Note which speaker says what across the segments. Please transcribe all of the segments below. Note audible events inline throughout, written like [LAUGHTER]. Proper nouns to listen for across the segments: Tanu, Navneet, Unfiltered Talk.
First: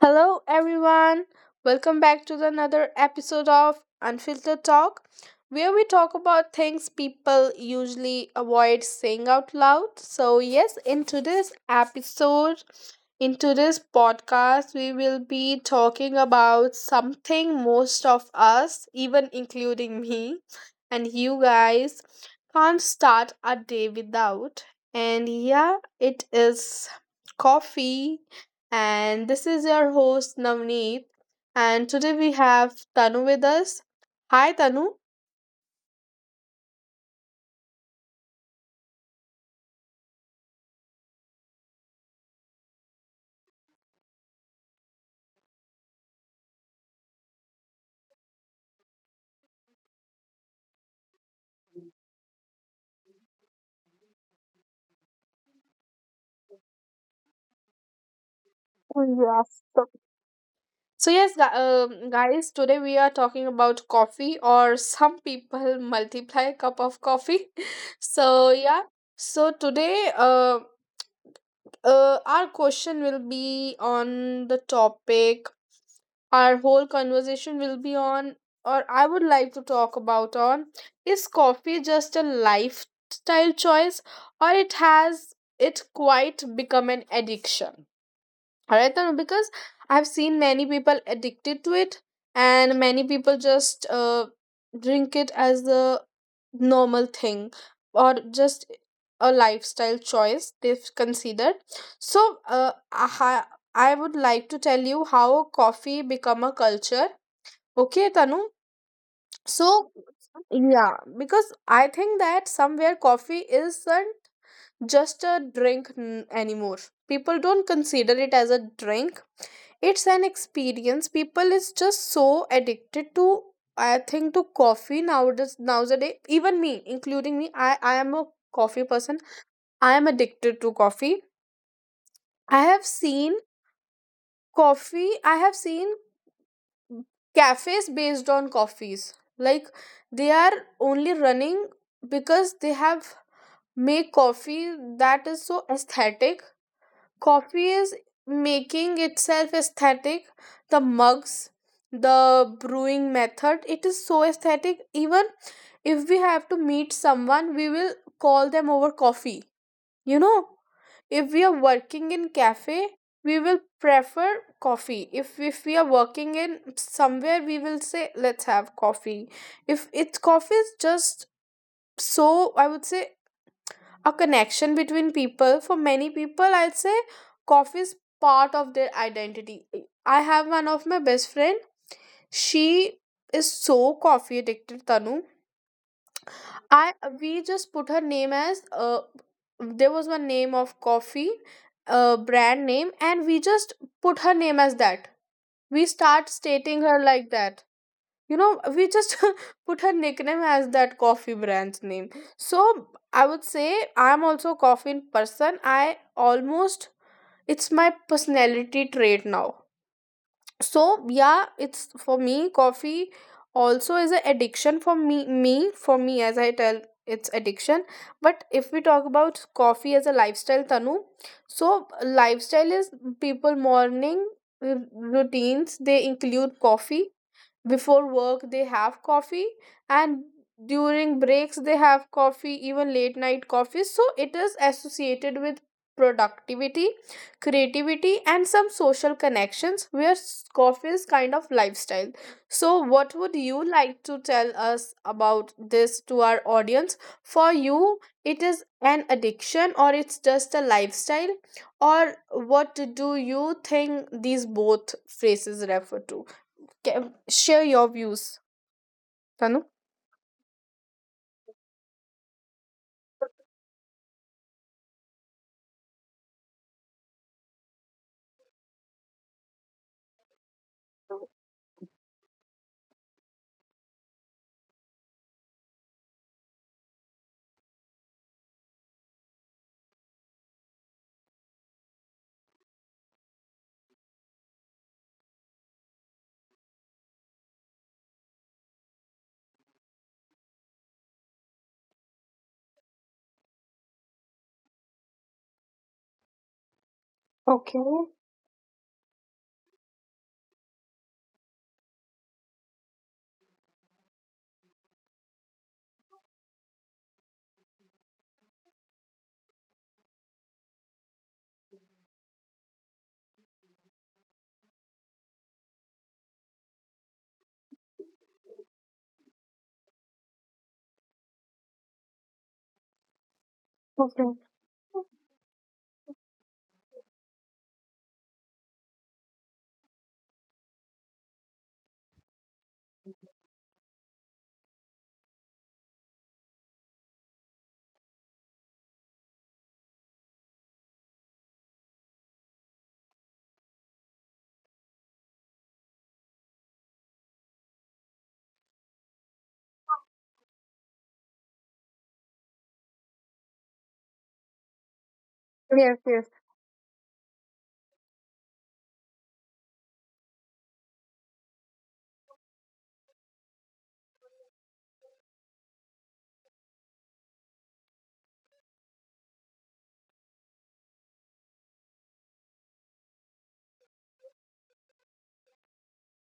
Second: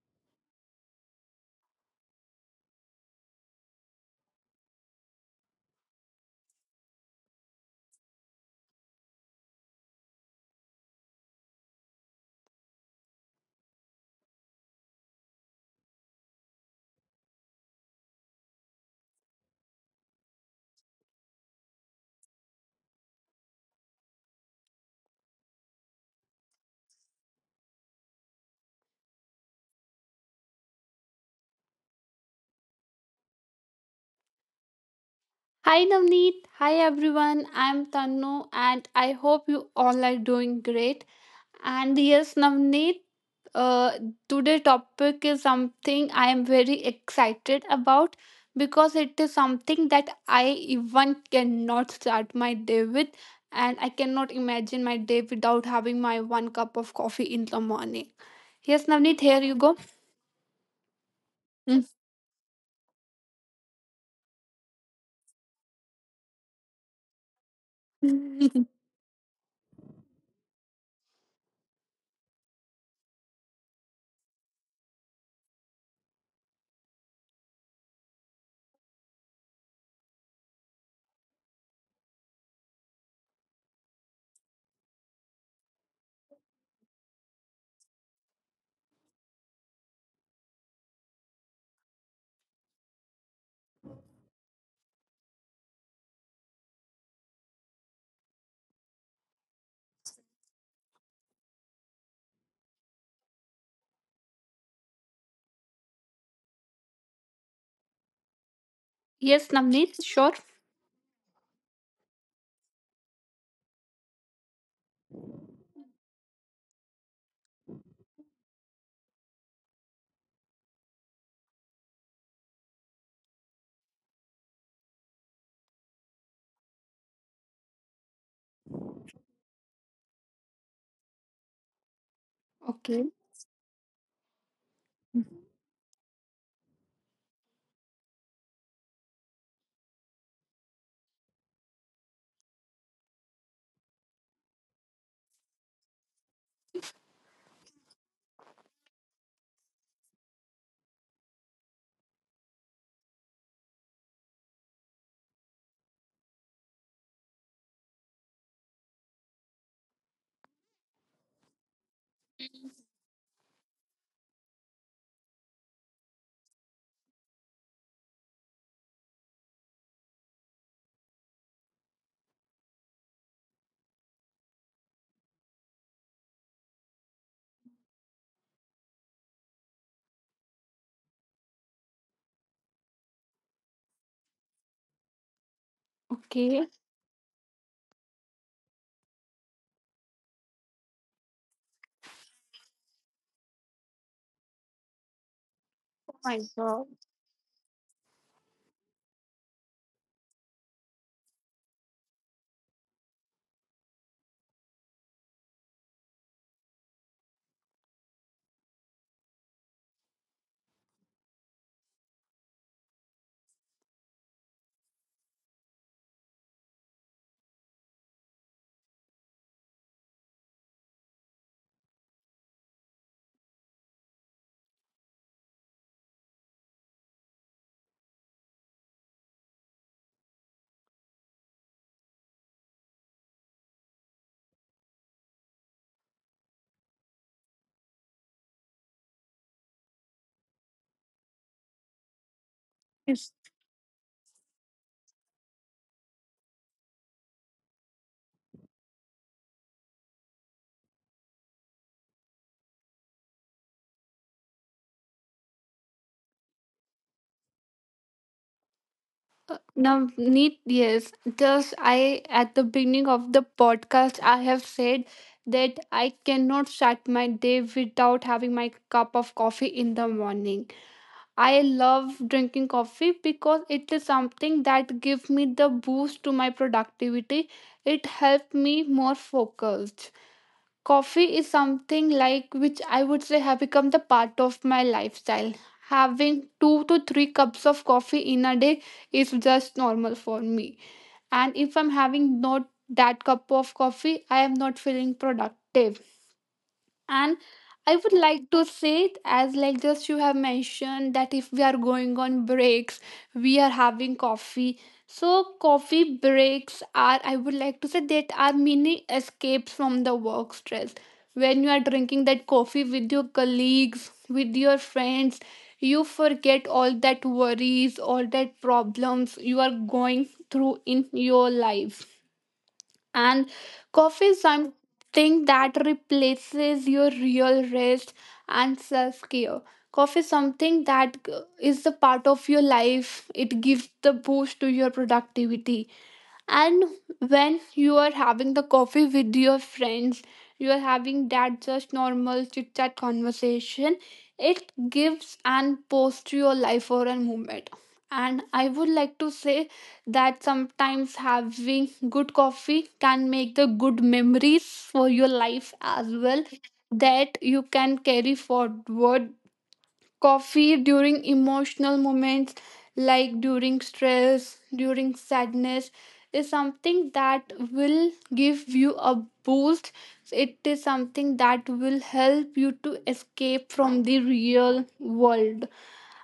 Speaker 1: Hello, everyone. Welcome back to the another episode of Unfiltered Talk, where we talk about things people usually avoid saying out loud. So, yes, in today's episode, in today's podcast, we will be talking about something most of us, even including me and you guys, can't start a day without. And yeah, it is coffee and this is your host Navneet. And today we have Tanu with us. Hi, Tanu.
Speaker 2: Hi Navneet, hi everyone. I'm Tannu and I hope you all are doing great. And yes, Navneet, uh, today topic is something I am very excited about because it is something that I even cannot start my day with and I cannot imagine my day without having my one cup of coffee in the morning. Yes, Navneet, here you
Speaker 1: Yes.
Speaker 2: go.
Speaker 1: So yes, guys, today we are talking about coffee, or some people multiply cup of coffee. [LAUGHS] So
Speaker 2: [LAUGHS]
Speaker 1: yeah, so today, our question will be on the topic, our whole conversation will be on, or I would like to talk about on, is coffee just a lifestyle choice or it has, it quite become an addiction. Alright, Tanu, because I've seen many people addicted to it and many people just drink it as the normal thing or just a lifestyle choice they've considered. So I would like to tell you how coffee become a culture, okay Tanu?
Speaker 2: Yes,
Speaker 1: So
Speaker 2: Navneet, sure.
Speaker 1: yeah, because I think that somewhere coffee isn't just a drink anymore. People don't consider it as a drink, it's an experience. People is just so addicted to, I think, to coffee nowadays. Nowadays, even me, including me, I am a coffee person, I am addicted to coffee. I have
Speaker 2: Okay.
Speaker 1: seen coffee, I have seen cafes based on coffees, like they are only running because they have made coffee that is so aesthetic. Coffee is making itself aesthetic, the mugs, the brewing method, it is so aesthetic. Even if we have to meet someone, we will call them over coffee, you know. If we are working in cafe, we will prefer coffee. If we are working in somewhere, we will say let's have coffee. If it's, coffee is just so, I would say, a connection between people. For many people, I'd say coffee is part of their identity. I have one of my best friend, she is so coffee addicted, Tanu.
Speaker 2: Okay.
Speaker 1: I, we just put her name as, there was one name of coffee, brand name, and we just put her name as that, we
Speaker 2: Oh
Speaker 1: start
Speaker 2: my
Speaker 1: stating
Speaker 2: god.
Speaker 1: her like that, you know. We just [LAUGHS] put her nickname as that coffee brand's name. So I would say I'm also a coffee person, I almost, it's my personality trait now. So yeah, it's, for me coffee also is an addiction for me. Me, for me, as I tell, it's addiction. But if we talk about coffee as a lifestyle, Tanu, so lifestyle is, people morning routines, they include coffee. Before work they have coffee, and during breaks they have coffee, even late night coffee. So it is associated with productivity, creativity, and some social connections, where coffee is kind of lifestyle. So what would you like to tell us about this to our audience? For you, it is an addiction or it's just a lifestyle, or what do you think these both phrases refer to? Share your views, Tanu.
Speaker 2: Now, need yes. Just I at the beginning of the podcast, I have said that I cannot start my day without having my cup of coffee in the morning. I love drinking coffee because it is something that gives me the boost to my productivity. It helps me more focused. Coffee is something like which I would say have become the part of my lifestyle. Having two to three cups of coffee in a day is just normal for me. And if I'm having not that cup of coffee, I am not feeling productive, and I
Speaker 1: Okay.
Speaker 2: would like to say it as like just you have mentioned that if we are going on breaks we are having coffee. So coffee breaks are, I would like to say, that are mini escapes from the work stress. When you are drinking that coffee with your colleagues, with your friends, you forget all that worries, all that problems you are going through in your life. And
Speaker 1: Okay.
Speaker 2: coffee is something that replaces your real rest and self-care. Coffee is something that is a part of your life. It gives the boost to your productivity. And when you are having the coffee with your friends, you are having that just normal chit chat conversation, it gives and posts your life for a moment. And I would like to say that sometimes having good coffee can make the good memories for your life
Speaker 1: Yes,
Speaker 2: as
Speaker 1: yes.
Speaker 2: well that you can carry forward. Coffee during emotional moments, like during stress, during sadness, is something that will give you a boost. It is something that will help you to escape from the real world.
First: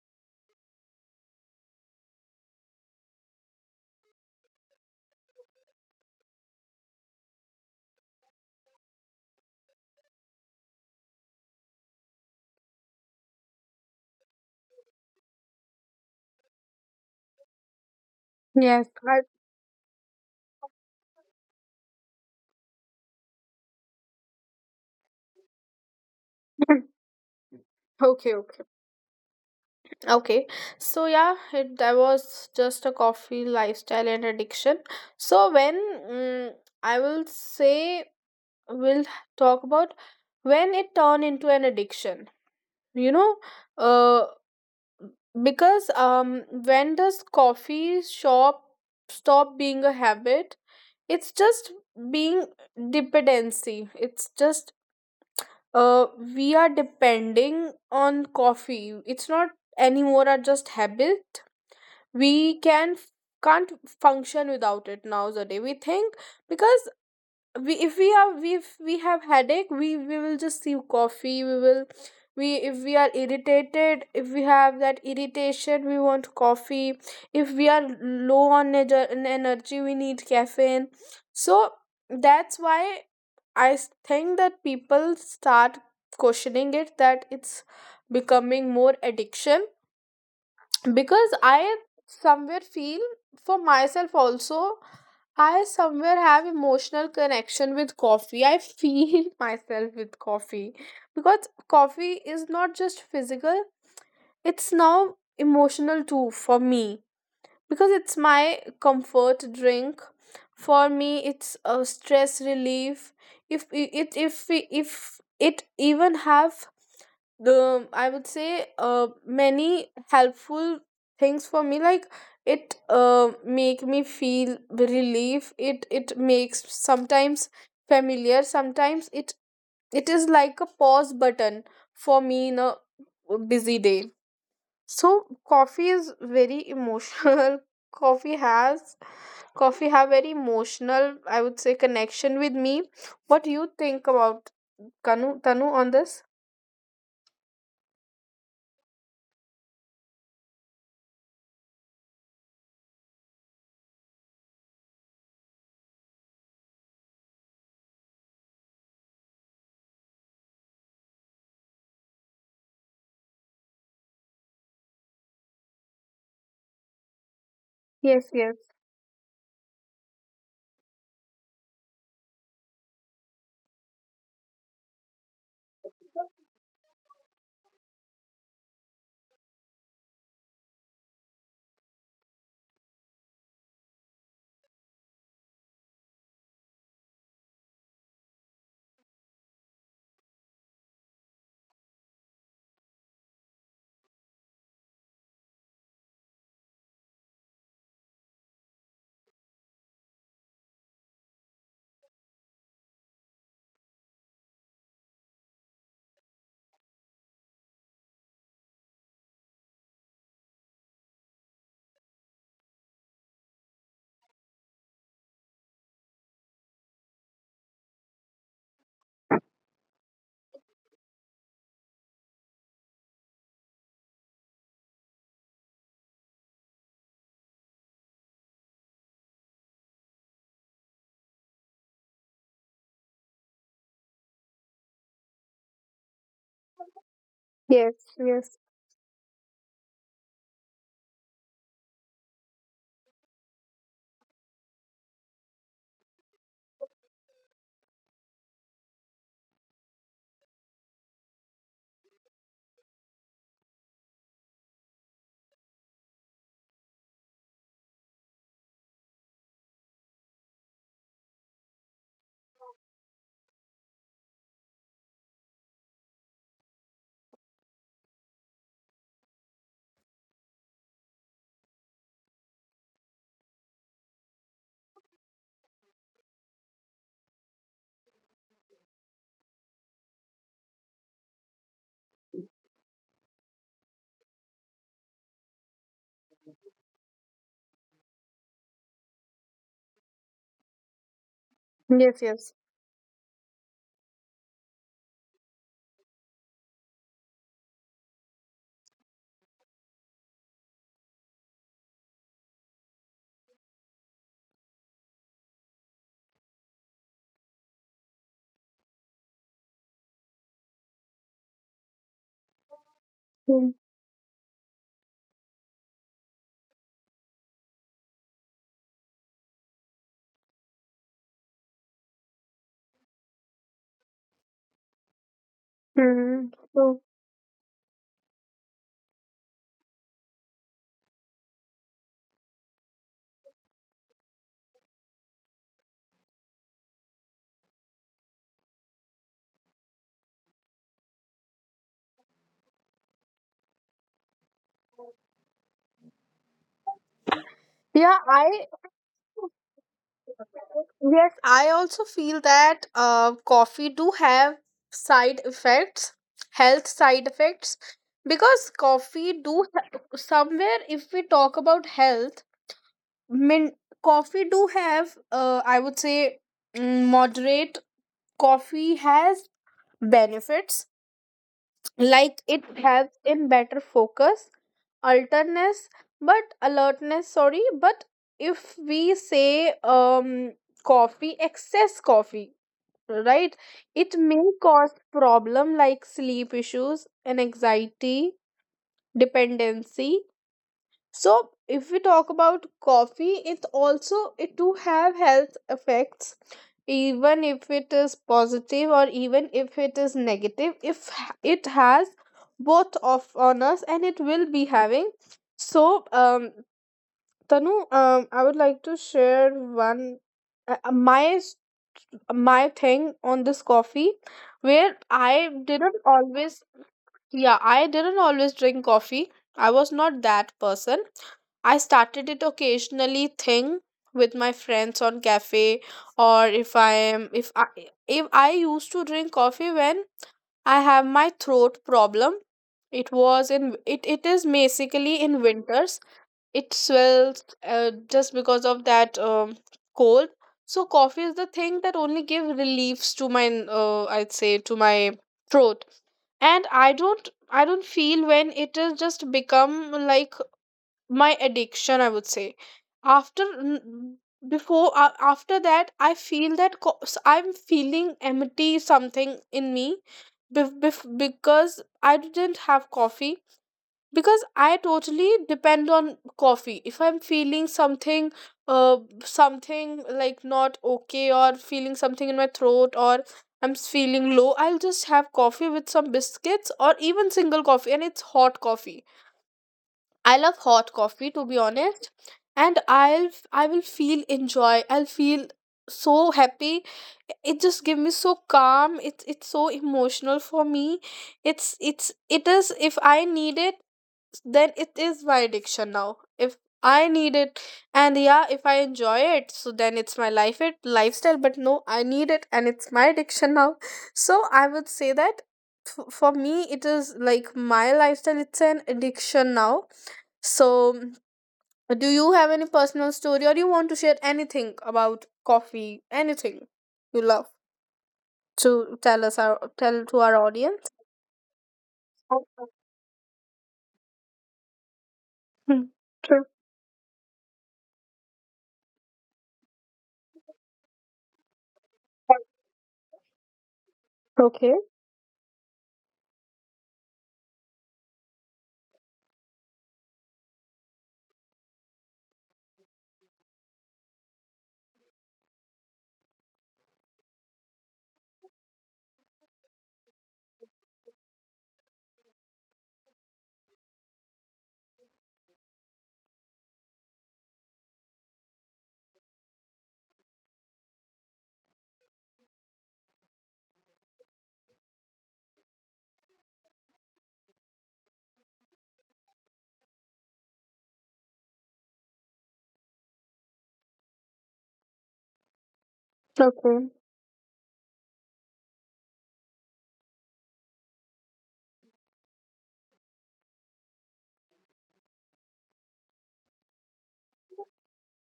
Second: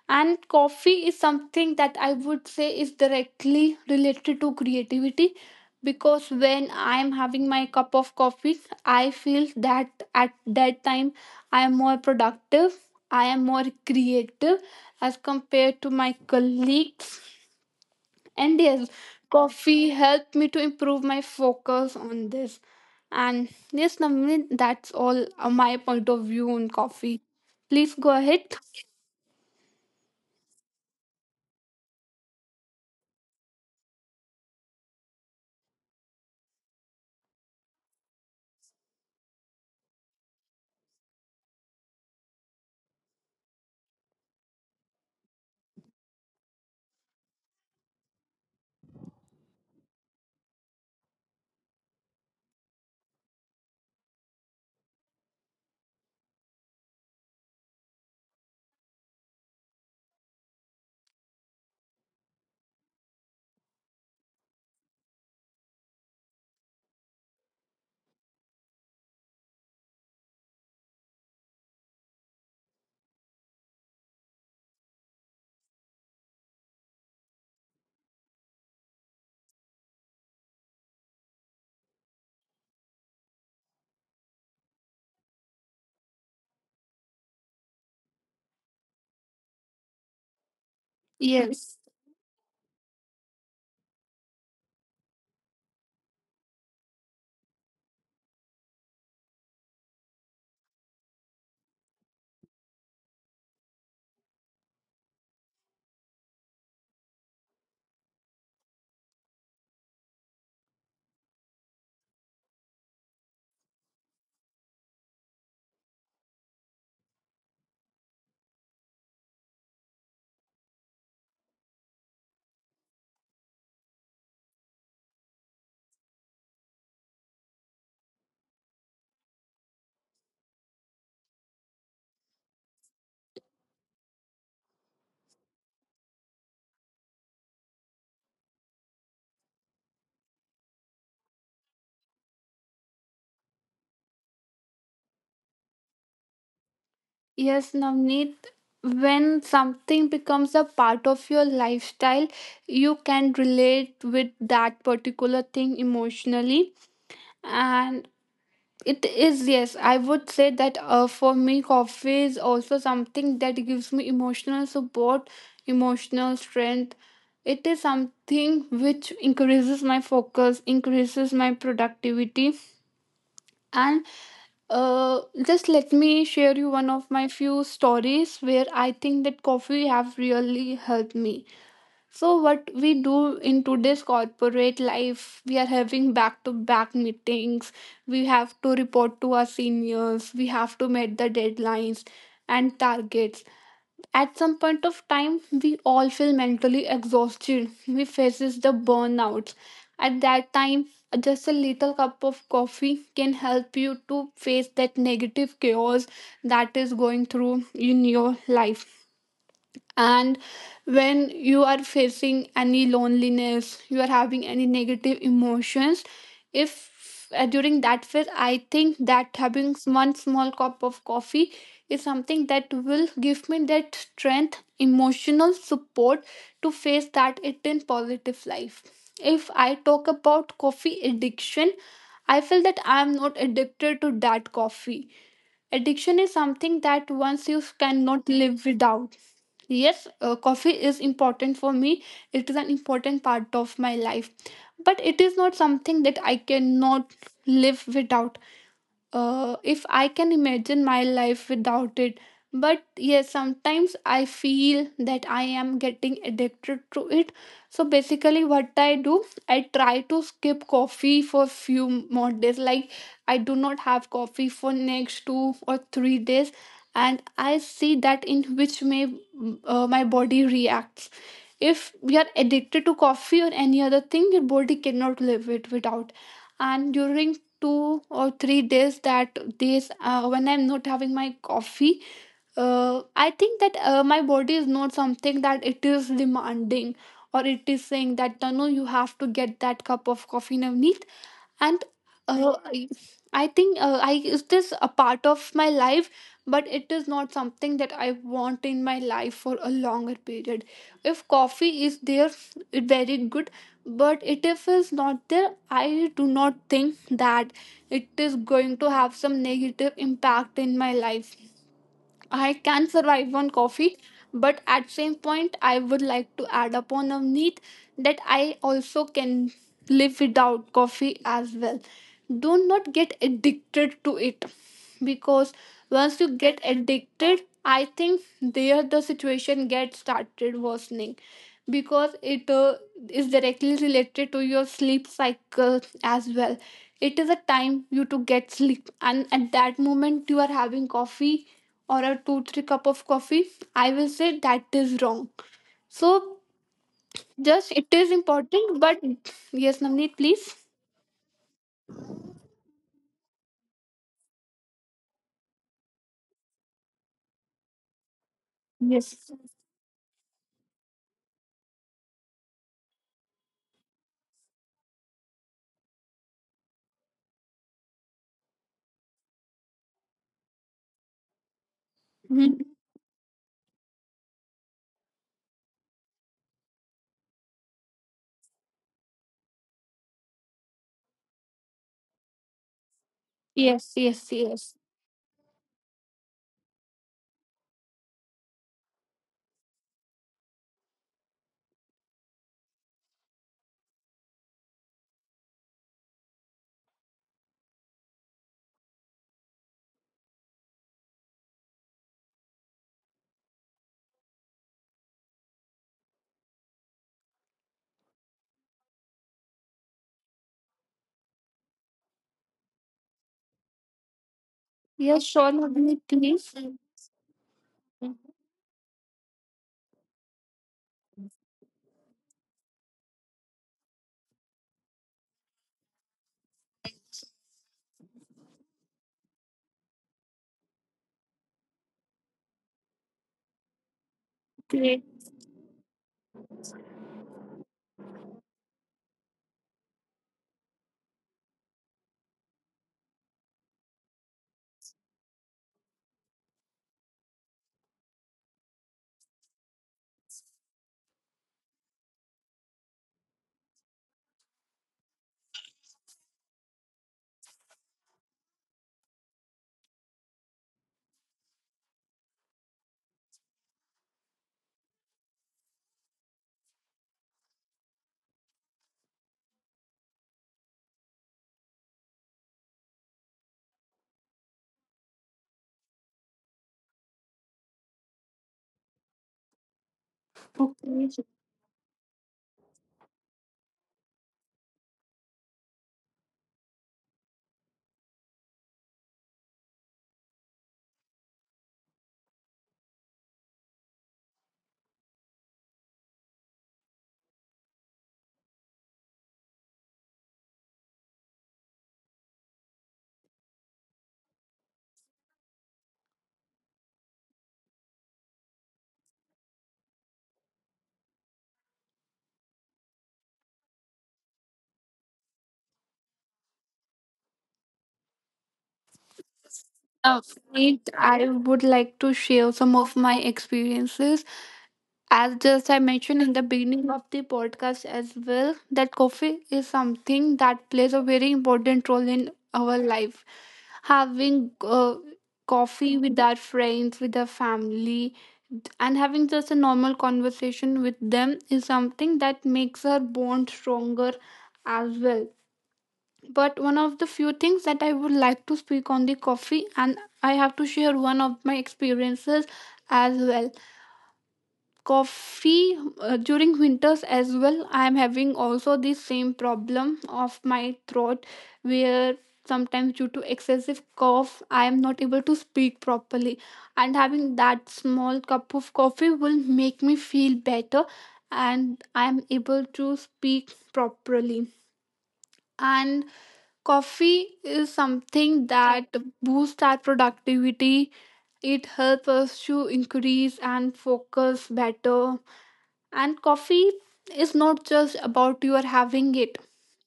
Speaker 2: And coffee is something that I would say is directly related to creativity because when I am having my cup of coffee, I feel that at that time I am more productive, I am more creative as compared to my colleagues. And
Speaker 1: Yes.
Speaker 2: yes,
Speaker 1: I,
Speaker 2: coffee helped me to improve my focus on this. And yes, Navneet, that's all my point of view on
Speaker 1: [LAUGHS] [CLEARS THROAT]
Speaker 2: coffee. Please go
Speaker 1: okay,
Speaker 2: ahead.
Speaker 1: okay. Okay, so yeah, it, that was just a coffee lifestyle and addiction. So when I will say we'll talk about when it turned into an addiction. You know, uh, because when does coffee shop stop being a habit? It's just being dependency, it's just uh we are depending on coffee, it's not anymore a just habit. We can, can't function without it nowadays, we think. Because we, if we are, we, if we have headache, we will just see coffee. We will, we, if we are irritated, if we have that irritation, we want coffee. If we are low on on energy, we need caffeine. So that's why I think that people start questioning it, that it's becoming more addiction. Because I
Speaker 2: Yes.
Speaker 1: somewhere feel, for myself also, I somewhere have emotional connection with coffee. I feel [LAUGHS] myself with coffee because coffee is not just physical, it's now emotional too for me, because it's my comfort drink. For me, it's a stress relief. If it, if if it even have the, I would say, many helpful things for me. Like it, make me feel relief, it makes sometimes familiar, sometimes it, it is like a pause button for me in a busy day. So coffee is very emotional. [LAUGHS] Coffee has, coffee have very emotional, I would say, connection with me. What do you think about kanu Tanu on this?
Speaker 2: Yes, Navneet, when something becomes a part of your lifestyle, you can relate with that particular thing emotionally. And it is, yes, I would say that for me, coffee is also something that gives me emotional support, emotional strength. It is
Speaker 1: Yes, yes.
Speaker 2: something which increases my focus, increases my productivity. And just let me share you one of my few stories where I think that coffee have really helped me. So what we do in today's corporate life, we are having back-to-back meetings. We have to report to our seniors. We have to meet the deadlines and targets. At some point of time we all feel mentally exhausted, we faces the burnouts. At that time just a little cup of coffee can help you to face that negative chaos that is going through in your life. And when you are facing any loneliness, you are having any negative emotions, if during that phase, I think that having one small cup of coffee is something that will give me that strength, emotional support to face that it in positive life. If I talk about coffee addiction, I feel that I am not addicted to that coffee. Addiction is something that once you
Speaker 1: Yes,
Speaker 2: cannot
Speaker 1: yes,
Speaker 2: live without. Yes, coffee is important for me. It is an important part of my life. But it is not something that I cannot live without. Uh, if I can imagine my life without it. But yes, sometimes I feel that I am getting addicted to it. So basically, what I do, I try to skip coffee for few more days. Like I do not have coffee for next 2 or 3 days, and I see that in which may my body reacts. If we are addicted to coffee or any other thing, your body cannot live it without. And during 2 or 3 days, that days when I'm not having my coffee, I think that my body is not something that it is demanding, or it is saying that no, no, you have to get that cup of coffee in a need. And
Speaker 1: yes, yes.
Speaker 2: uh, I, I think I is this a part of my life, but it is not something that I want in my life for a longer period. If coffee is there, it very good, but it if is not there, I do not think that it is going to have some negative impact in my life. I can survive on
Speaker 1: Mm,
Speaker 2: coffee, but at same point I would like to add upon a need that I also can live without coffee as well. Do not get addicted to it because once you
Speaker 1: mm-hmm.
Speaker 2: get
Speaker 1: So,
Speaker 2: addicted, I think there the situation gets started worsening because it is directly related to your sleep cycle as well. It is a time you to get sleep and at that moment you are having coffee or a 2 3 cup of coffee. I will say that is wrong. So just it
Speaker 1: yeah,
Speaker 2: is
Speaker 1: I,
Speaker 2: important, but yes, Navneet, please.
Speaker 1: yes, I also feel that coffee do have side effects, health side effects, because
Speaker 2: Yes.
Speaker 1: coffee do somewhere. If we talk about health, min coffee do have. I would say moderate coffee has benefits like it
Speaker 2: Mhm.
Speaker 1: helps in better focus, alertness. But alertness, sorry, but if we say coffee, excess coffee, right,
Speaker 2: Yes,
Speaker 1: it may
Speaker 2: yes, yes.
Speaker 1: cause problem like sleep issues and anxiety, dependency. So if we talk about coffee, it also, it do have health effects. Even if it is positive or even if it is negative, if it has both of on us, and it will be having. So Tanu, I would like to share one, my my thing on this coffee, where I
Speaker 2: Yes, sure,
Speaker 1: didn't
Speaker 2: Navneet,
Speaker 1: always.
Speaker 2: please.
Speaker 1: Yeah, I didn't always drink coffee. I was not that person. I started it occasionally thing with my friends on cafe, or if I am, if I, if I used to drink coffee when I have my throat problem. It was in it, it is basically
Speaker 2: Great.
Speaker 1: in winters. It swells just because of that cold. So coffee is the thing that only give reliefs to my I'd say to my throat. And I don't, I don't feel when it has just become like my addiction, I would say. After before, after that I feel that I'm feeling empty something in me, because I didn't have coffee. Because I totally depend on coffee. If I'm feeling something, uh something like not okay, or feeling something in my throat, or I'm feeling low, I'll just have coffee with some biscuits, or even single coffee, and it's hot coffee. I love hot coffee, to
Speaker 2: Okay.
Speaker 1: be honest. And I'll I will feel enjoy, I'll feel so happy. It just gives me so calm, it's so emotional for me. It's, it is, if I need it, then it is my addiction now. If I need it, and yeah, if I enjoy it, so then it's my life it lifestyle. But no, I need it, and it's my addiction now. So I would say that, for me it is like my lifestyle, it's an addiction now. So do you have any personal story or you want to share anything about coffee, anything you love to tell us our tell to our audience?
Speaker 2: Navneet, I would like to
Speaker 1: Okay.
Speaker 2: share some of my experiences. As
Speaker 1: Hmm.
Speaker 2: just I
Speaker 1: [LAUGHS]
Speaker 2: mentioned
Speaker 1: True.
Speaker 2: in the beginning of the podcast as well, that coffee is something that plays a very important role in our life, having
Speaker 1: Okay.
Speaker 2: coffee with our friends, with our family, and having just a normal conversation with them is something that makes our bond stronger as well. But one of the few things that I would like to speak on the coffee, and I have to share one of my experiences as well. Coffee during winters as well, I am having also the same problem of my throat, where sometimes due to excessive cough I am not able to speak properly, and having that small cup of coffee will make me feel better and I am able to speak properly. And coffee is something
Speaker 1: Okay.
Speaker 2: that boosts our productivity. It helps us to increase and focus better. And coffee is not just about your having it.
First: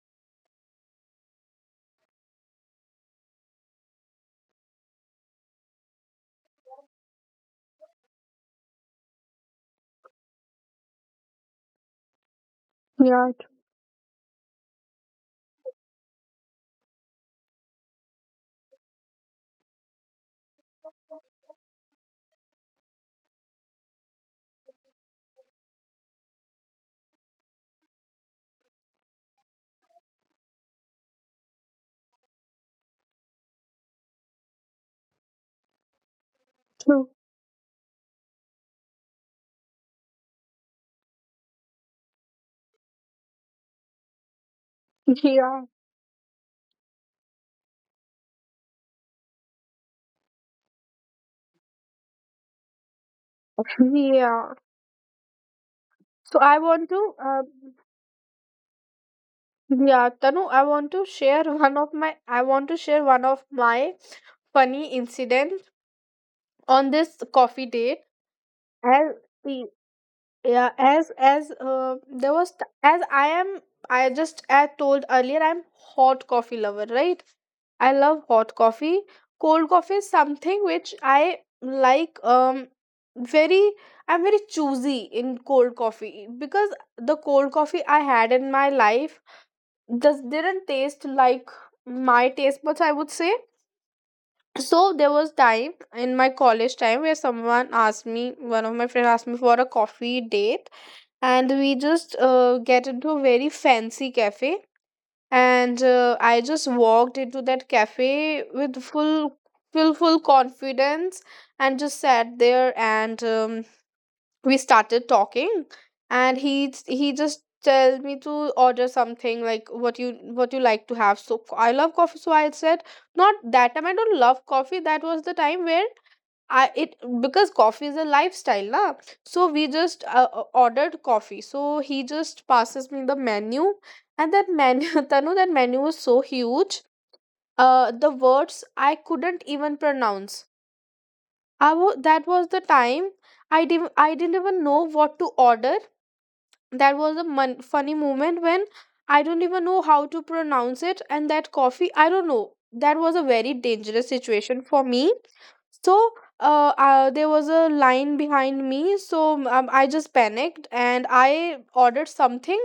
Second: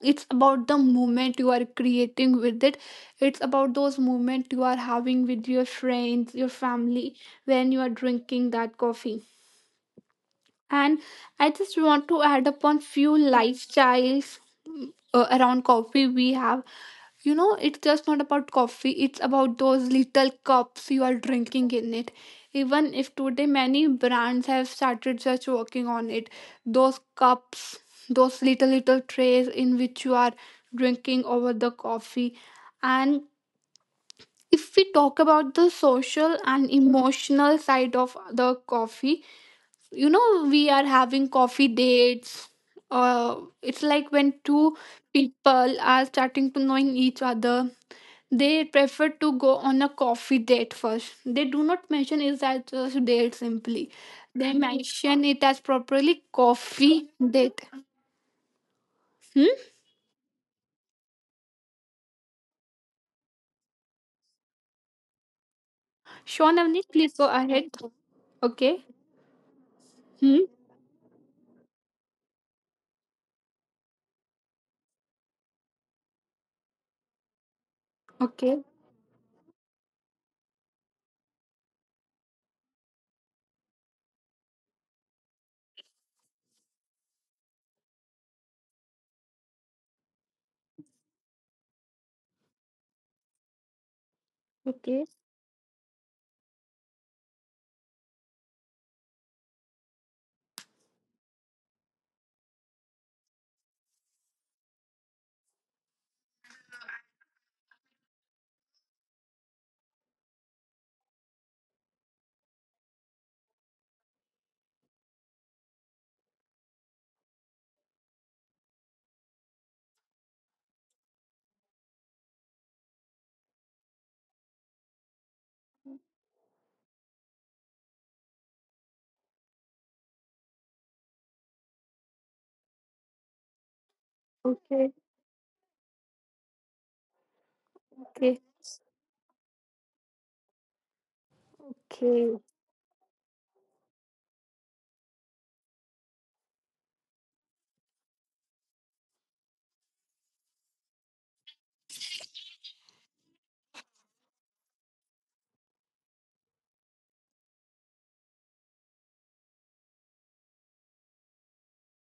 Speaker 2: It's about the moment you are creating with it. It's about those moments you are having with your friends, your family when you are drinking that coffee. And I just want to add upon
Speaker 1: Yeah,
Speaker 2: few lifestyles around coffee we have. You know, it's just not about coffee, it's about those little cups you are drinking in it. Even if today many brands have started just working on it, those cups, those little, little trays in which you are drinking over the coffee. And if we talk about the
Speaker 1: true.
Speaker 2: social and emotional side of the coffee, you know, we are having coffee dates. Uh, it's like when two
Speaker 1: Yeah,
Speaker 2: people are starting to knowing each other, they prefer to go on a coffee date first. They do not mention it as just date simply.
Speaker 1: yeah.
Speaker 2: They mention it as
Speaker 1: So
Speaker 2: properly
Speaker 1: I want to,
Speaker 2: coffee date. Hmm?
Speaker 1: yeah, Tanu, I want to share one of my, I want to share one of my funny incidents on
Speaker 2: Sean,
Speaker 1: this
Speaker 2: Avneet,
Speaker 1: coffee
Speaker 2: please go
Speaker 1: date.
Speaker 2: ahead.
Speaker 1: I,
Speaker 2: Okay.
Speaker 1: yeah,
Speaker 2: Hmm?
Speaker 1: as there was as I am, I just, I told earlier, I'm hot coffee lover, right? I love hot
Speaker 2: Okay.
Speaker 1: coffee. Cold coffee is something which I like, very, I'm very choosy in cold coffee, because the cold coffee I had in my life just didn't taste like my taste buds, I would say. So there
Speaker 2: Okay.
Speaker 1: was time in my college time where someone asked me, one of my friends asked me for a coffee date, and we just get into a very fancy cafe. And I just walked into that cafe with full, full full confidence, and just sat there, and we started talking. And he just tell me to order something, like what you, what you like to have. So I love coffee, so I said, not that time I don't love coffee, that was the time where I it, because coffee is a lifestyle na. So we just ordered coffee. So he just passes me the menu, and that menu, [LAUGHS] Tanu,
Speaker 2: Okay.
Speaker 1: that menu was so huge. Uh, the words I
Speaker 2: Okay.
Speaker 1: couldn't even pronounce. I that was the
Speaker 2: Okay.
Speaker 1: time, I didn't, I didn't even know what to order. That was a funny moment, when I don't even know how to pronounce it, and that coffee, I don't know. That was a very dangerous situation for me. So, there was a line behind me, so I just panicked and I ordered something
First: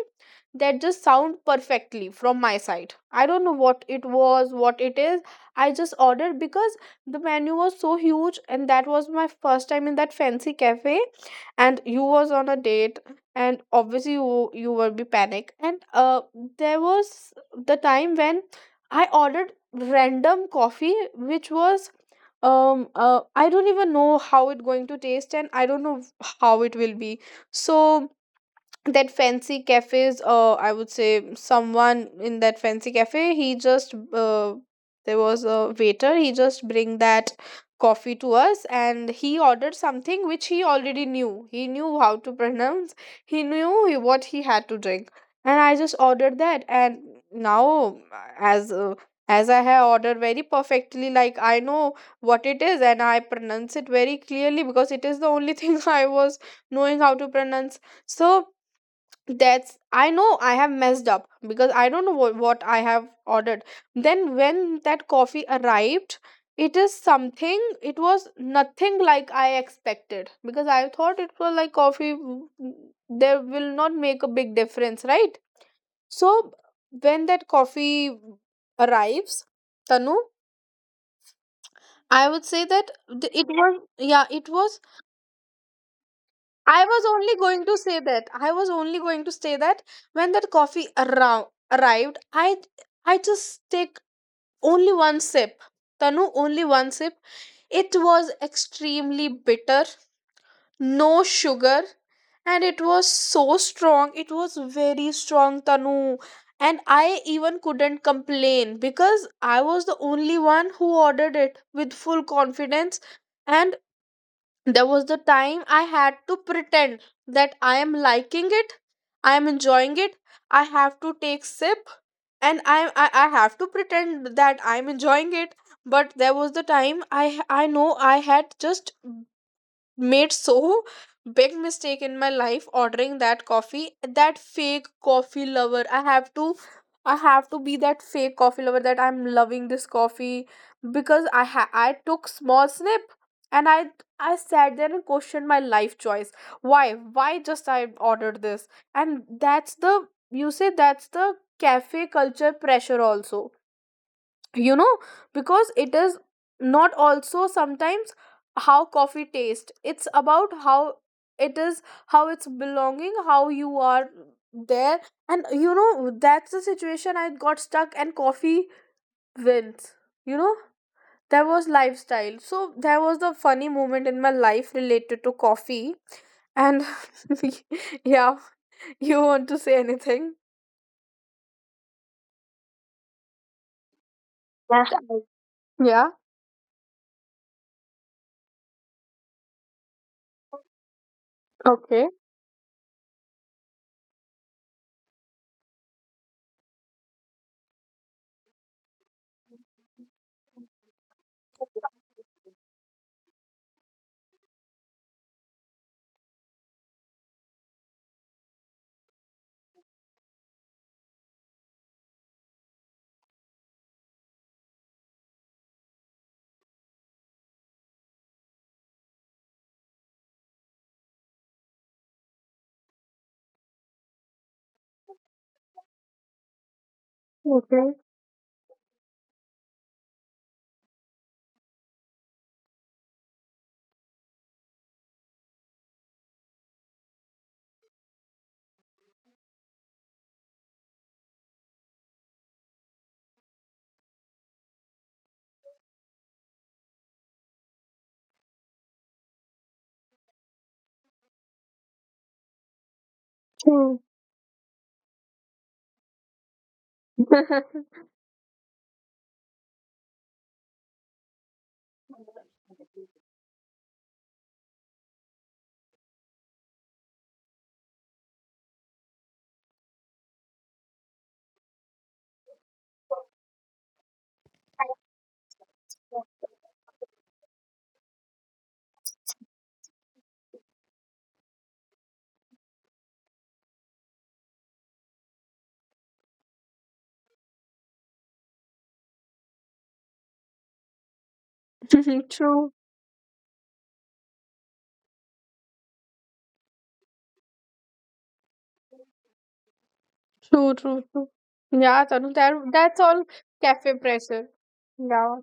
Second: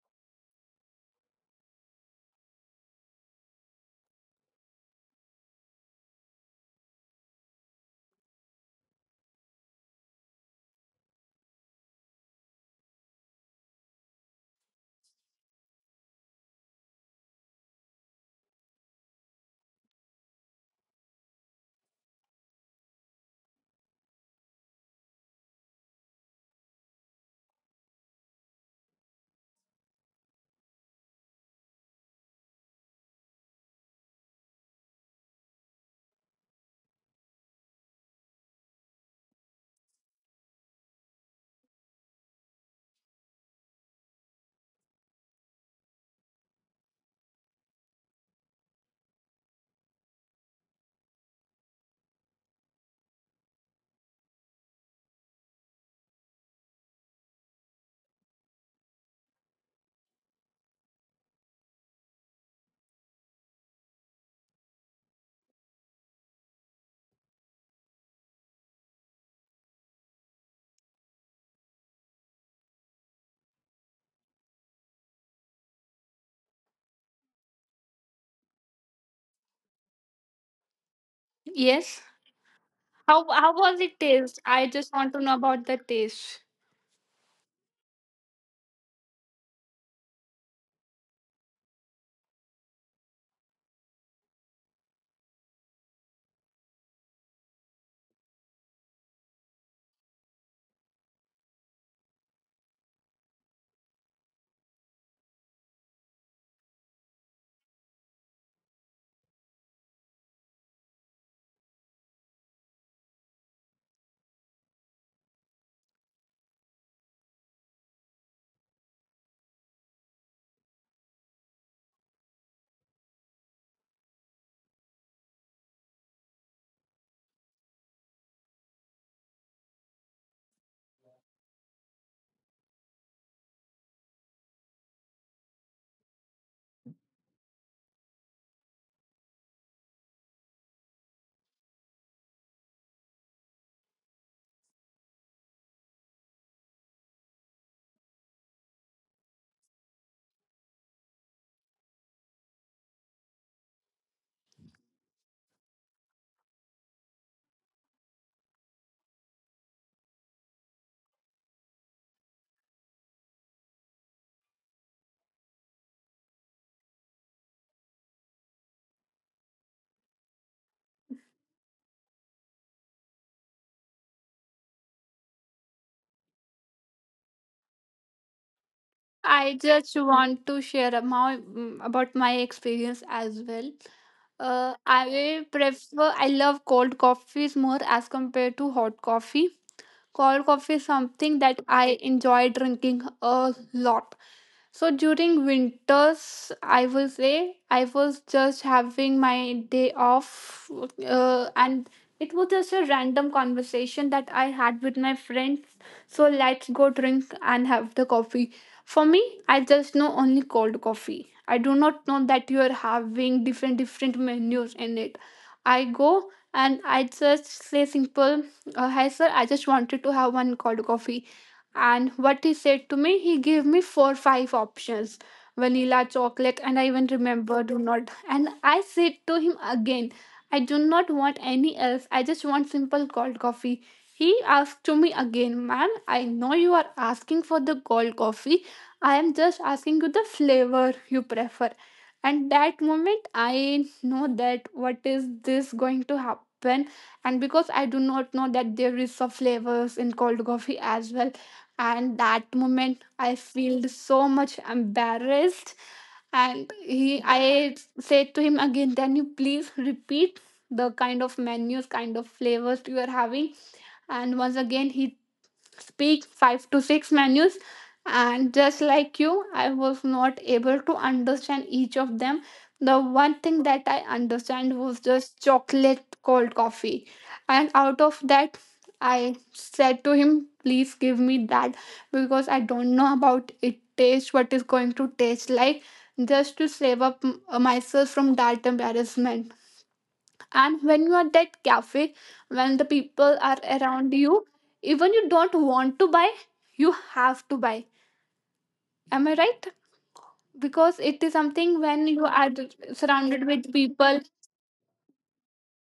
Speaker 1: that just sound perfectly from my side. I don't know what it was, what it is. I just ordered because the menu was so huge, and that was my first time in that fancy cafe. And you was on a date, and obviously you will be panic and there was the time when I ordered random coffee which was I don't even know how it going to taste, and I don't know how it will be. So that fancy cafes, I would say someone in that fancy cafe, he just there was a waiter, he just bring that coffee to us, and he ordered something which he already knew. He knew how to pronounce, he knew what he had to drink. And I just ordered that. And now, as uh, as I have ordered very perfectly, like I know what it is, and I pronounce it very clearly because it is the only [LAUGHS] thing I was knowing how to pronounce. So that's, I know I have messed up because I don't know what I have ordered. Then when that coffee arrived, it is something, it was nothing like I expected, because I thought it was like coffee there will not make a big difference, right? So when that coffee arrives, Tanu,
Speaker 2: Yes.
Speaker 1: I would say that
Speaker 2: How
Speaker 1: it
Speaker 2: how was
Speaker 1: was,
Speaker 2: it
Speaker 1: yeah,
Speaker 2: taste?
Speaker 1: it
Speaker 2: I
Speaker 1: was,
Speaker 2: just want to know about the taste.
Speaker 1: I was only going to say that. I was only going to say that when that coffee arrived, I just take only one sip. Tanu, only one sip. It was extremely bitter, no sugar, and it was so strong. It was very strong, Tanu. And I even couldn't complain because I was the only one who ordered it with full confidence. And there was the time I had to pretend that I am liking it, I am enjoying it, I have to take sip. And I have to pretend that I'm enjoying it. But there was the time I know I had just made so big mistake in my life ordering that coffee. That fake coffee lover, I have to be that fake coffee lover, that I'm loving this coffee, because I took small snip. And I sat there and questioned my life choice. Why just I ordered this? And that's the, you say, that's the cafe culture pressure also, you know, because it is, not also sometimes how coffee tastes, it's about how it is, how it's belonging, how you are there. And you know, that's the situation I got stuck, and coffee wins, you know. There was lifestyle, so there was the funny moment in my life related to coffee. And [LAUGHS] yeah, you want to say anything?
Speaker 2: I just want to share a my, about my experience as well.
Speaker 1: Yeah. Yeah,
Speaker 2: I prefer, I love cold coffees more as compared to hot coffee. Cold coffee is
Speaker 1: okay.
Speaker 2: something that I enjoy drinking a lot. So during winters, I will say I was just having my day off, and it was just a random conversation that I had with my friends. So let's go drink and have the coffee. For me, I just know only cold coffee. I do not know that you are having different different menus in it. I go and I just say simple, "Hi sir, I just wanted to have one cold coffee." And what he said to me, he gave me 4 5 options: vanilla, chocolate, and I
Speaker 1: Okay.
Speaker 2: even remember do not. And I said to him again, I do not want any else. I just want simple cold coffee. He asked to me again, ma'am, I know you are asking for the cold coffee. I am just asking you the flavor you prefer. And that moment, I know that what is this going to happen. And because I do not know that there is some flavors in cold coffee as well, and that
Speaker 1: True.
Speaker 2: moment I felt so much embarrassed. And
Speaker 1: [LAUGHS]
Speaker 2: he I said to him again, can you please repeat the kind of menus, kind of flavors you are having? And once again he speak 5 to 6 menus, and just like you, I was not able to understand each of them. The one thing that I understand was just chocolate cold coffee, and out of that I said to him, please give me that, because I don't know about it taste, what is going to taste like, just to save up myself from that embarrassment. And when you are that cafe, when
Speaker 1: True.
Speaker 2: the people are around you, even you don't want to buy, you have to buy. Am I right? Because
Speaker 1: True,
Speaker 2: it is
Speaker 1: true, true.
Speaker 2: something when you
Speaker 1: Yeah,
Speaker 2: are
Speaker 1: Tanu, that, that's
Speaker 2: surrounded
Speaker 1: all
Speaker 2: with people.
Speaker 1: cafe pressure. Yeah,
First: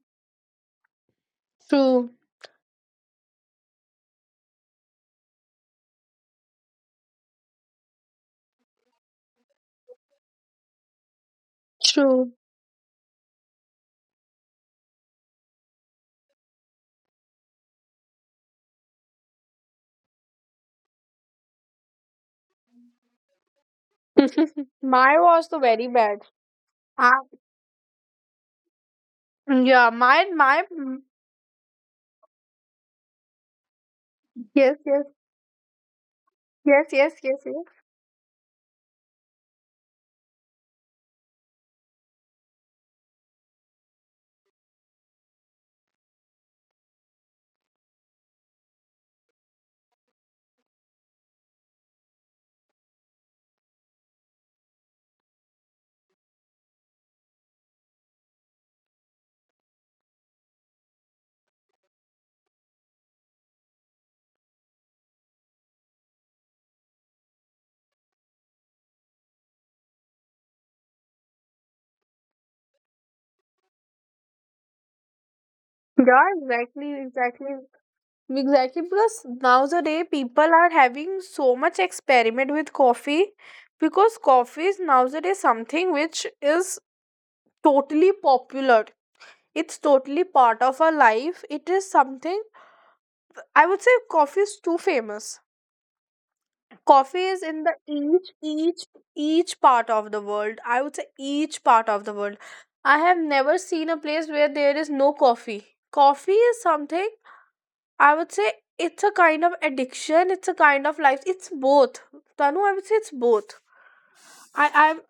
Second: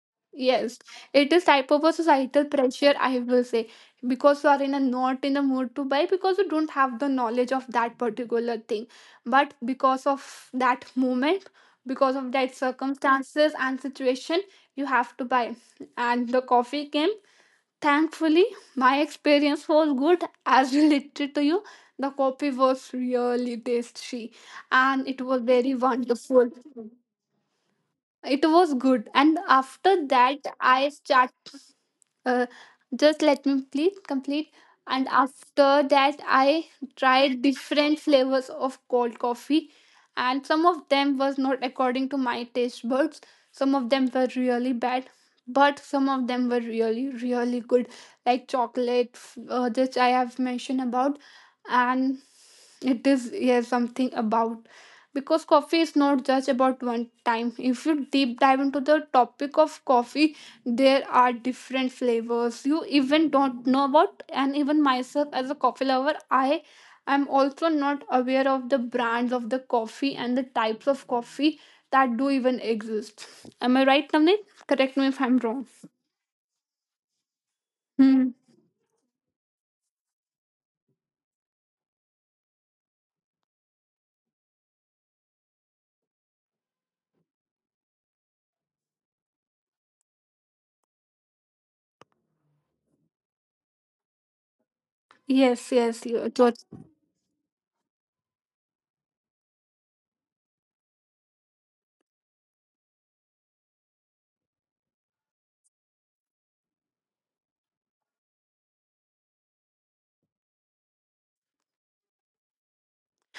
Speaker 2: Yes, it is type of a
Speaker 1: true,
Speaker 2: societal pressure I will say, because you are in a not in a mood to buy because you don't have the knowledge of that particular thing. But because of that moment, because of
Speaker 1: true.
Speaker 2: that circumstances and situation, you have to buy. And the coffee came. Thankfully, my experience was good as [LAUGHS] related to you. The coffee was really tasty
Speaker 1: [LAUGHS]
Speaker 2: and it
Speaker 1: Mine
Speaker 2: was
Speaker 1: was the
Speaker 2: very
Speaker 1: very bad.
Speaker 2: wonderful.
Speaker 1: Ah,
Speaker 2: It was good. And
Speaker 1: yeah,
Speaker 2: after
Speaker 1: mine,
Speaker 2: that,
Speaker 1: mine.
Speaker 2: I start uh, just let me please
Speaker 1: Yes,
Speaker 2: complete.
Speaker 1: yes,
Speaker 2: And after that,
Speaker 1: yes,
Speaker 2: I
Speaker 1: yes, yes, yes.
Speaker 2: tried different flavors of cold coffee, and some of them was not according to my taste buds. Some of them were really bad, but some of them were really really good, like chocolate, which I have mentioned about. And it is, yeah, something about, because coffee is not just about one time. If you deep dive into the topic of coffee, there are different flavors you even don't know about. And even myself as a coffee lover, I am also not aware of the brands of the coffee and the types of coffee that do even exist. Am I right, Navneet? Correct me
Speaker 1: Yeah,
Speaker 2: if I'm wrong.
Speaker 1: exactly, exactly. Exactly, because
Speaker 2: Hmm.
Speaker 1: nowadays people are having so much experiment with coffee, because coffee is nowadays something which is totally popular. It's totally part of our life. It is something, I would say coffee is too famous. Coffee
Speaker 2: Yes,
Speaker 1: is in the
Speaker 2: yes, you.
Speaker 1: each each part of the world. I would say each part of the world. I have never seen a place where there is no coffee. Coffee is something, I would say it's a kind of addiction, it's a kind of life. It's both. Tanu, I would say it's both. I'm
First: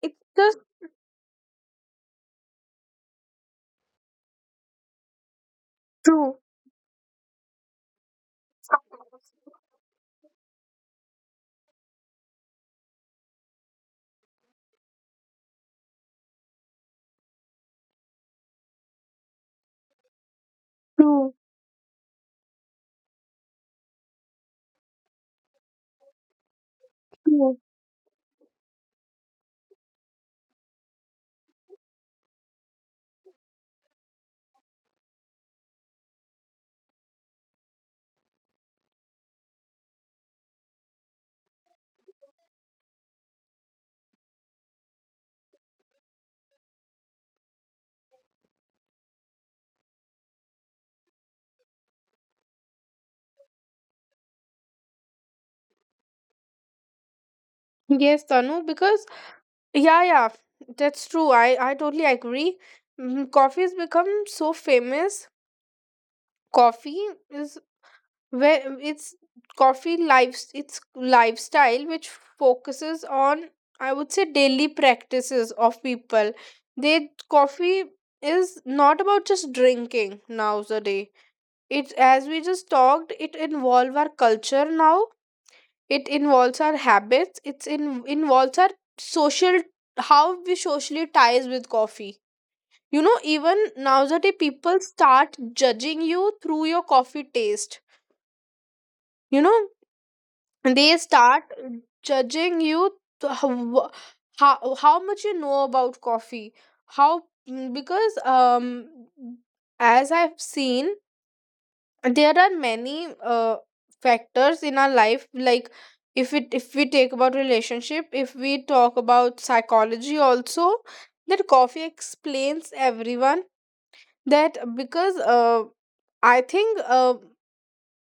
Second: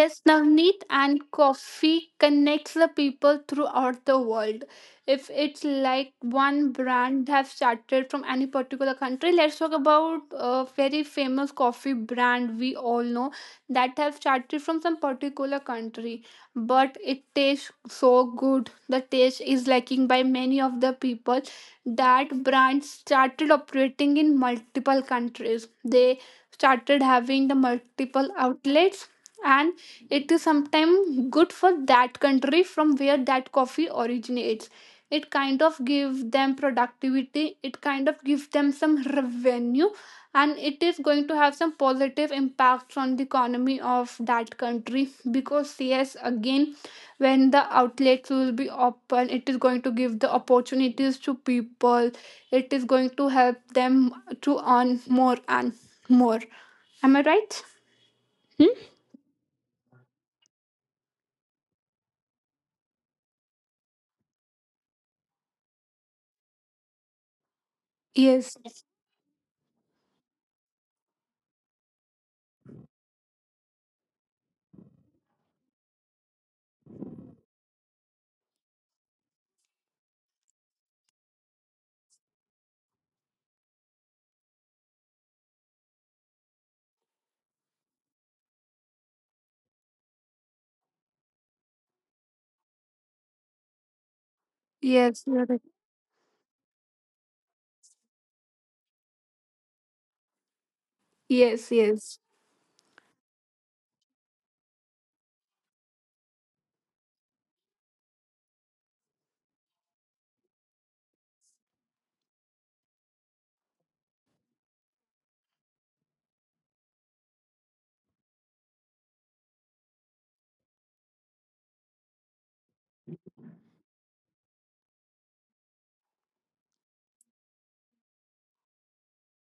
Speaker 1: it's just
Speaker 2: Navneet, and coffee connects the people throughout the world. If it's like
Speaker 1: true.
Speaker 2: one brand have started from any particular country, let's talk about a very famous coffee brand we all know that have started from some particular country, but it tastes so good. The taste is lacking by many of the people.
Speaker 1: True.
Speaker 2: That brand started operating in multiple countries. They started having the
Speaker 1: True.
Speaker 2: multiple outlets, and it is sometimes good for that country from where that coffee originates. It kind of give them productivity, it kind of gives them some revenue, and it is going to have some positive impacts on the economy of that country, because yes, again, when the outlets will be open, it is going to give the opportunities to people. It is going to help them to earn more and more. Am I right?
Speaker 1: Yes,
Speaker 2: Hmm?
Speaker 1: Tanu, because yeah, yeah, that's true. I totally agree. Mm, coffee has become so famous. Coffee is,
Speaker 2: Yes.
Speaker 1: where it's, coffee lives it's lifestyle which focuses on, I would say, daily practices of people. They, coffee is not about just drinking nowadays. It, as we just talked, it involves our culture now. It involves our habits, it's in involves our social, how we socially ties with coffee. You know, even
Speaker 2: Yes, you're
Speaker 1: nowadays
Speaker 2: right.
Speaker 1: people start judging you through your coffee taste. You know,
Speaker 2: Yes,
Speaker 1: they
Speaker 2: yes,
Speaker 1: start judging you, how, how much you know about coffee, how. Because as I've seen, there are many factors in our life like, if it, if we take about relationship, if we talk about psychology also, that coffee explains everyone, that because, I think,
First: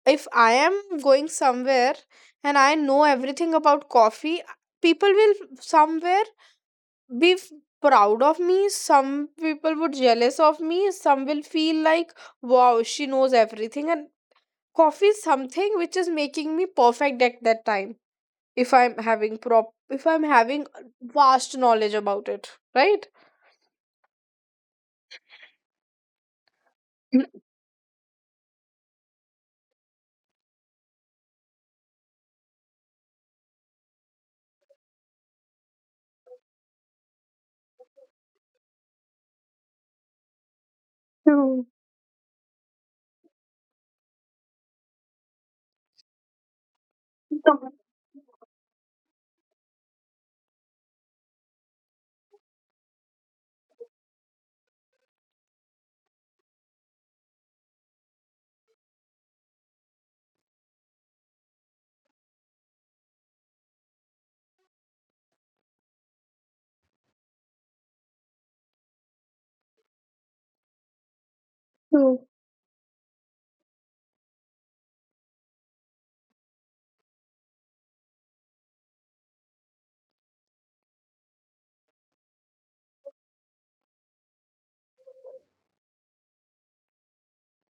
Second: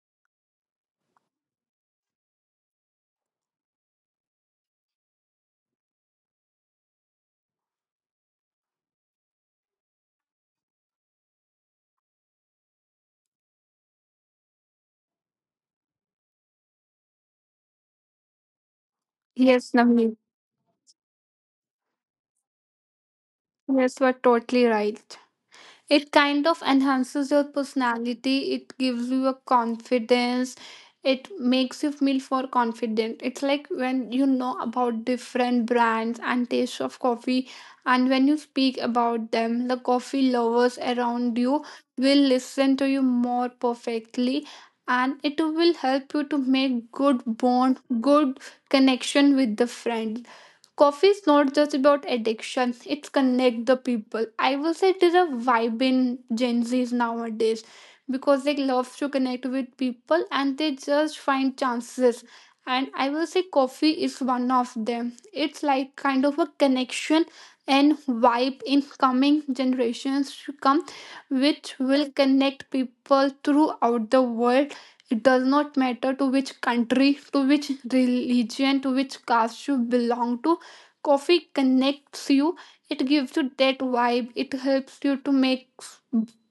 Speaker 1: if I am going somewhere and I know everything about coffee, people will somewhere be f- proud of me. Some people would jealous of me. Some will feel like, wow, she knows everything. And coffee is something which is making me perfect at that time. If I'm having
Speaker 2: yes,
Speaker 1: if I'm
Speaker 2: Navneet.
Speaker 1: having vast knowledge about it, right?
Speaker 2: Yes, you are totally right. It kind of enhances your personality. It gives you a confidence. It makes you feel more confident. It's like when you know about different brands and tastes of coffee, and when you speak about them, the coffee lovers
Speaker 1: True.
Speaker 2: around you will listen to you more perfectly, and it will help you to make good bond, good connection with the friend. Coffee is not just about addiction, it's connect the people, I will say. It is a vibe in Gen Z's nowadays, because they love to connect with people and they just find chances, and I will say coffee is one of them. It's like kind of a connection and vibe in coming generations to come,
Speaker 1: True.
Speaker 2: which will connect people throughout the world. It does not matter to which country, to which religion, to which caste you belong to, coffee connects you. It gives you that vibe, it helps you to make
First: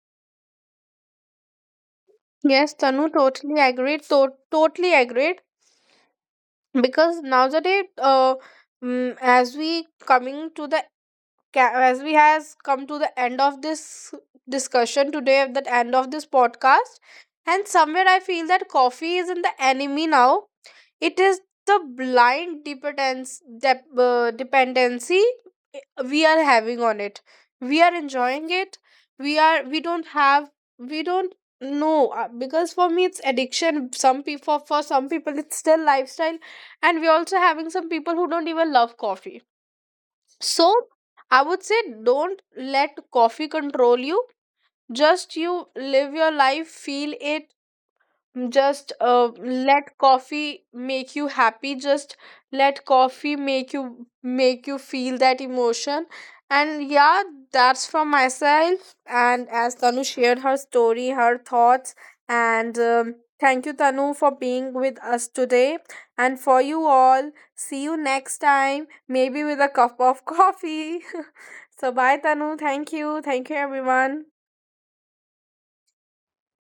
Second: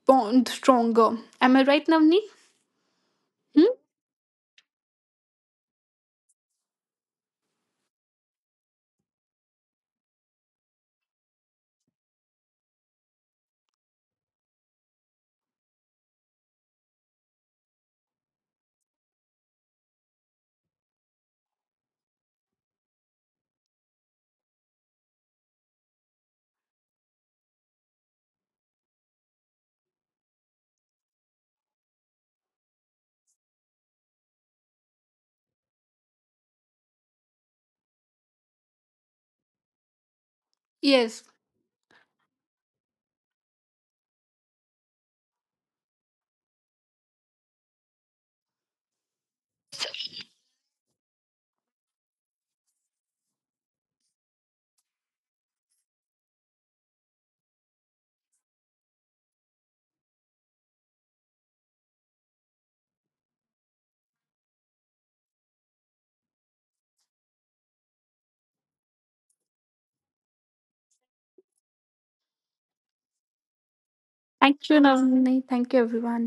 Speaker 2: bond stronger. Am I right, Navni?
Speaker 1: Yes, Tanu, totally
Speaker 2: Hmm?
Speaker 1: agreed. Totally agreed. Because nowadays, mm, as we coming to the as we has come to the end of this discussion today, at the end of this podcast, and somewhere I feel that coffee is in the enemy now. It is the blind dependence, dependency, we are having on it. We are enjoying it. We are, we don't have, we don't know. Because for me it's addiction, some people, for some people it's still lifestyle. And we're also having some people who don't even love coffee. So I
Speaker 2: Yes.
Speaker 1: would say, don't let coffee control you. Just you live your life, feel it, just let coffee make you happy. Just let coffee make you, make you feel that emotion. And yeah, that's from myself. And as Tanu shared her story, her thoughts, and thank you, Tanu, for being with us today, and for you all, see you next time, maybe with a cup of coffee. [LAUGHS] So bye Tanu, thank you, thank you everyone.
Speaker 2: Thank you, Navni, thank you everyone.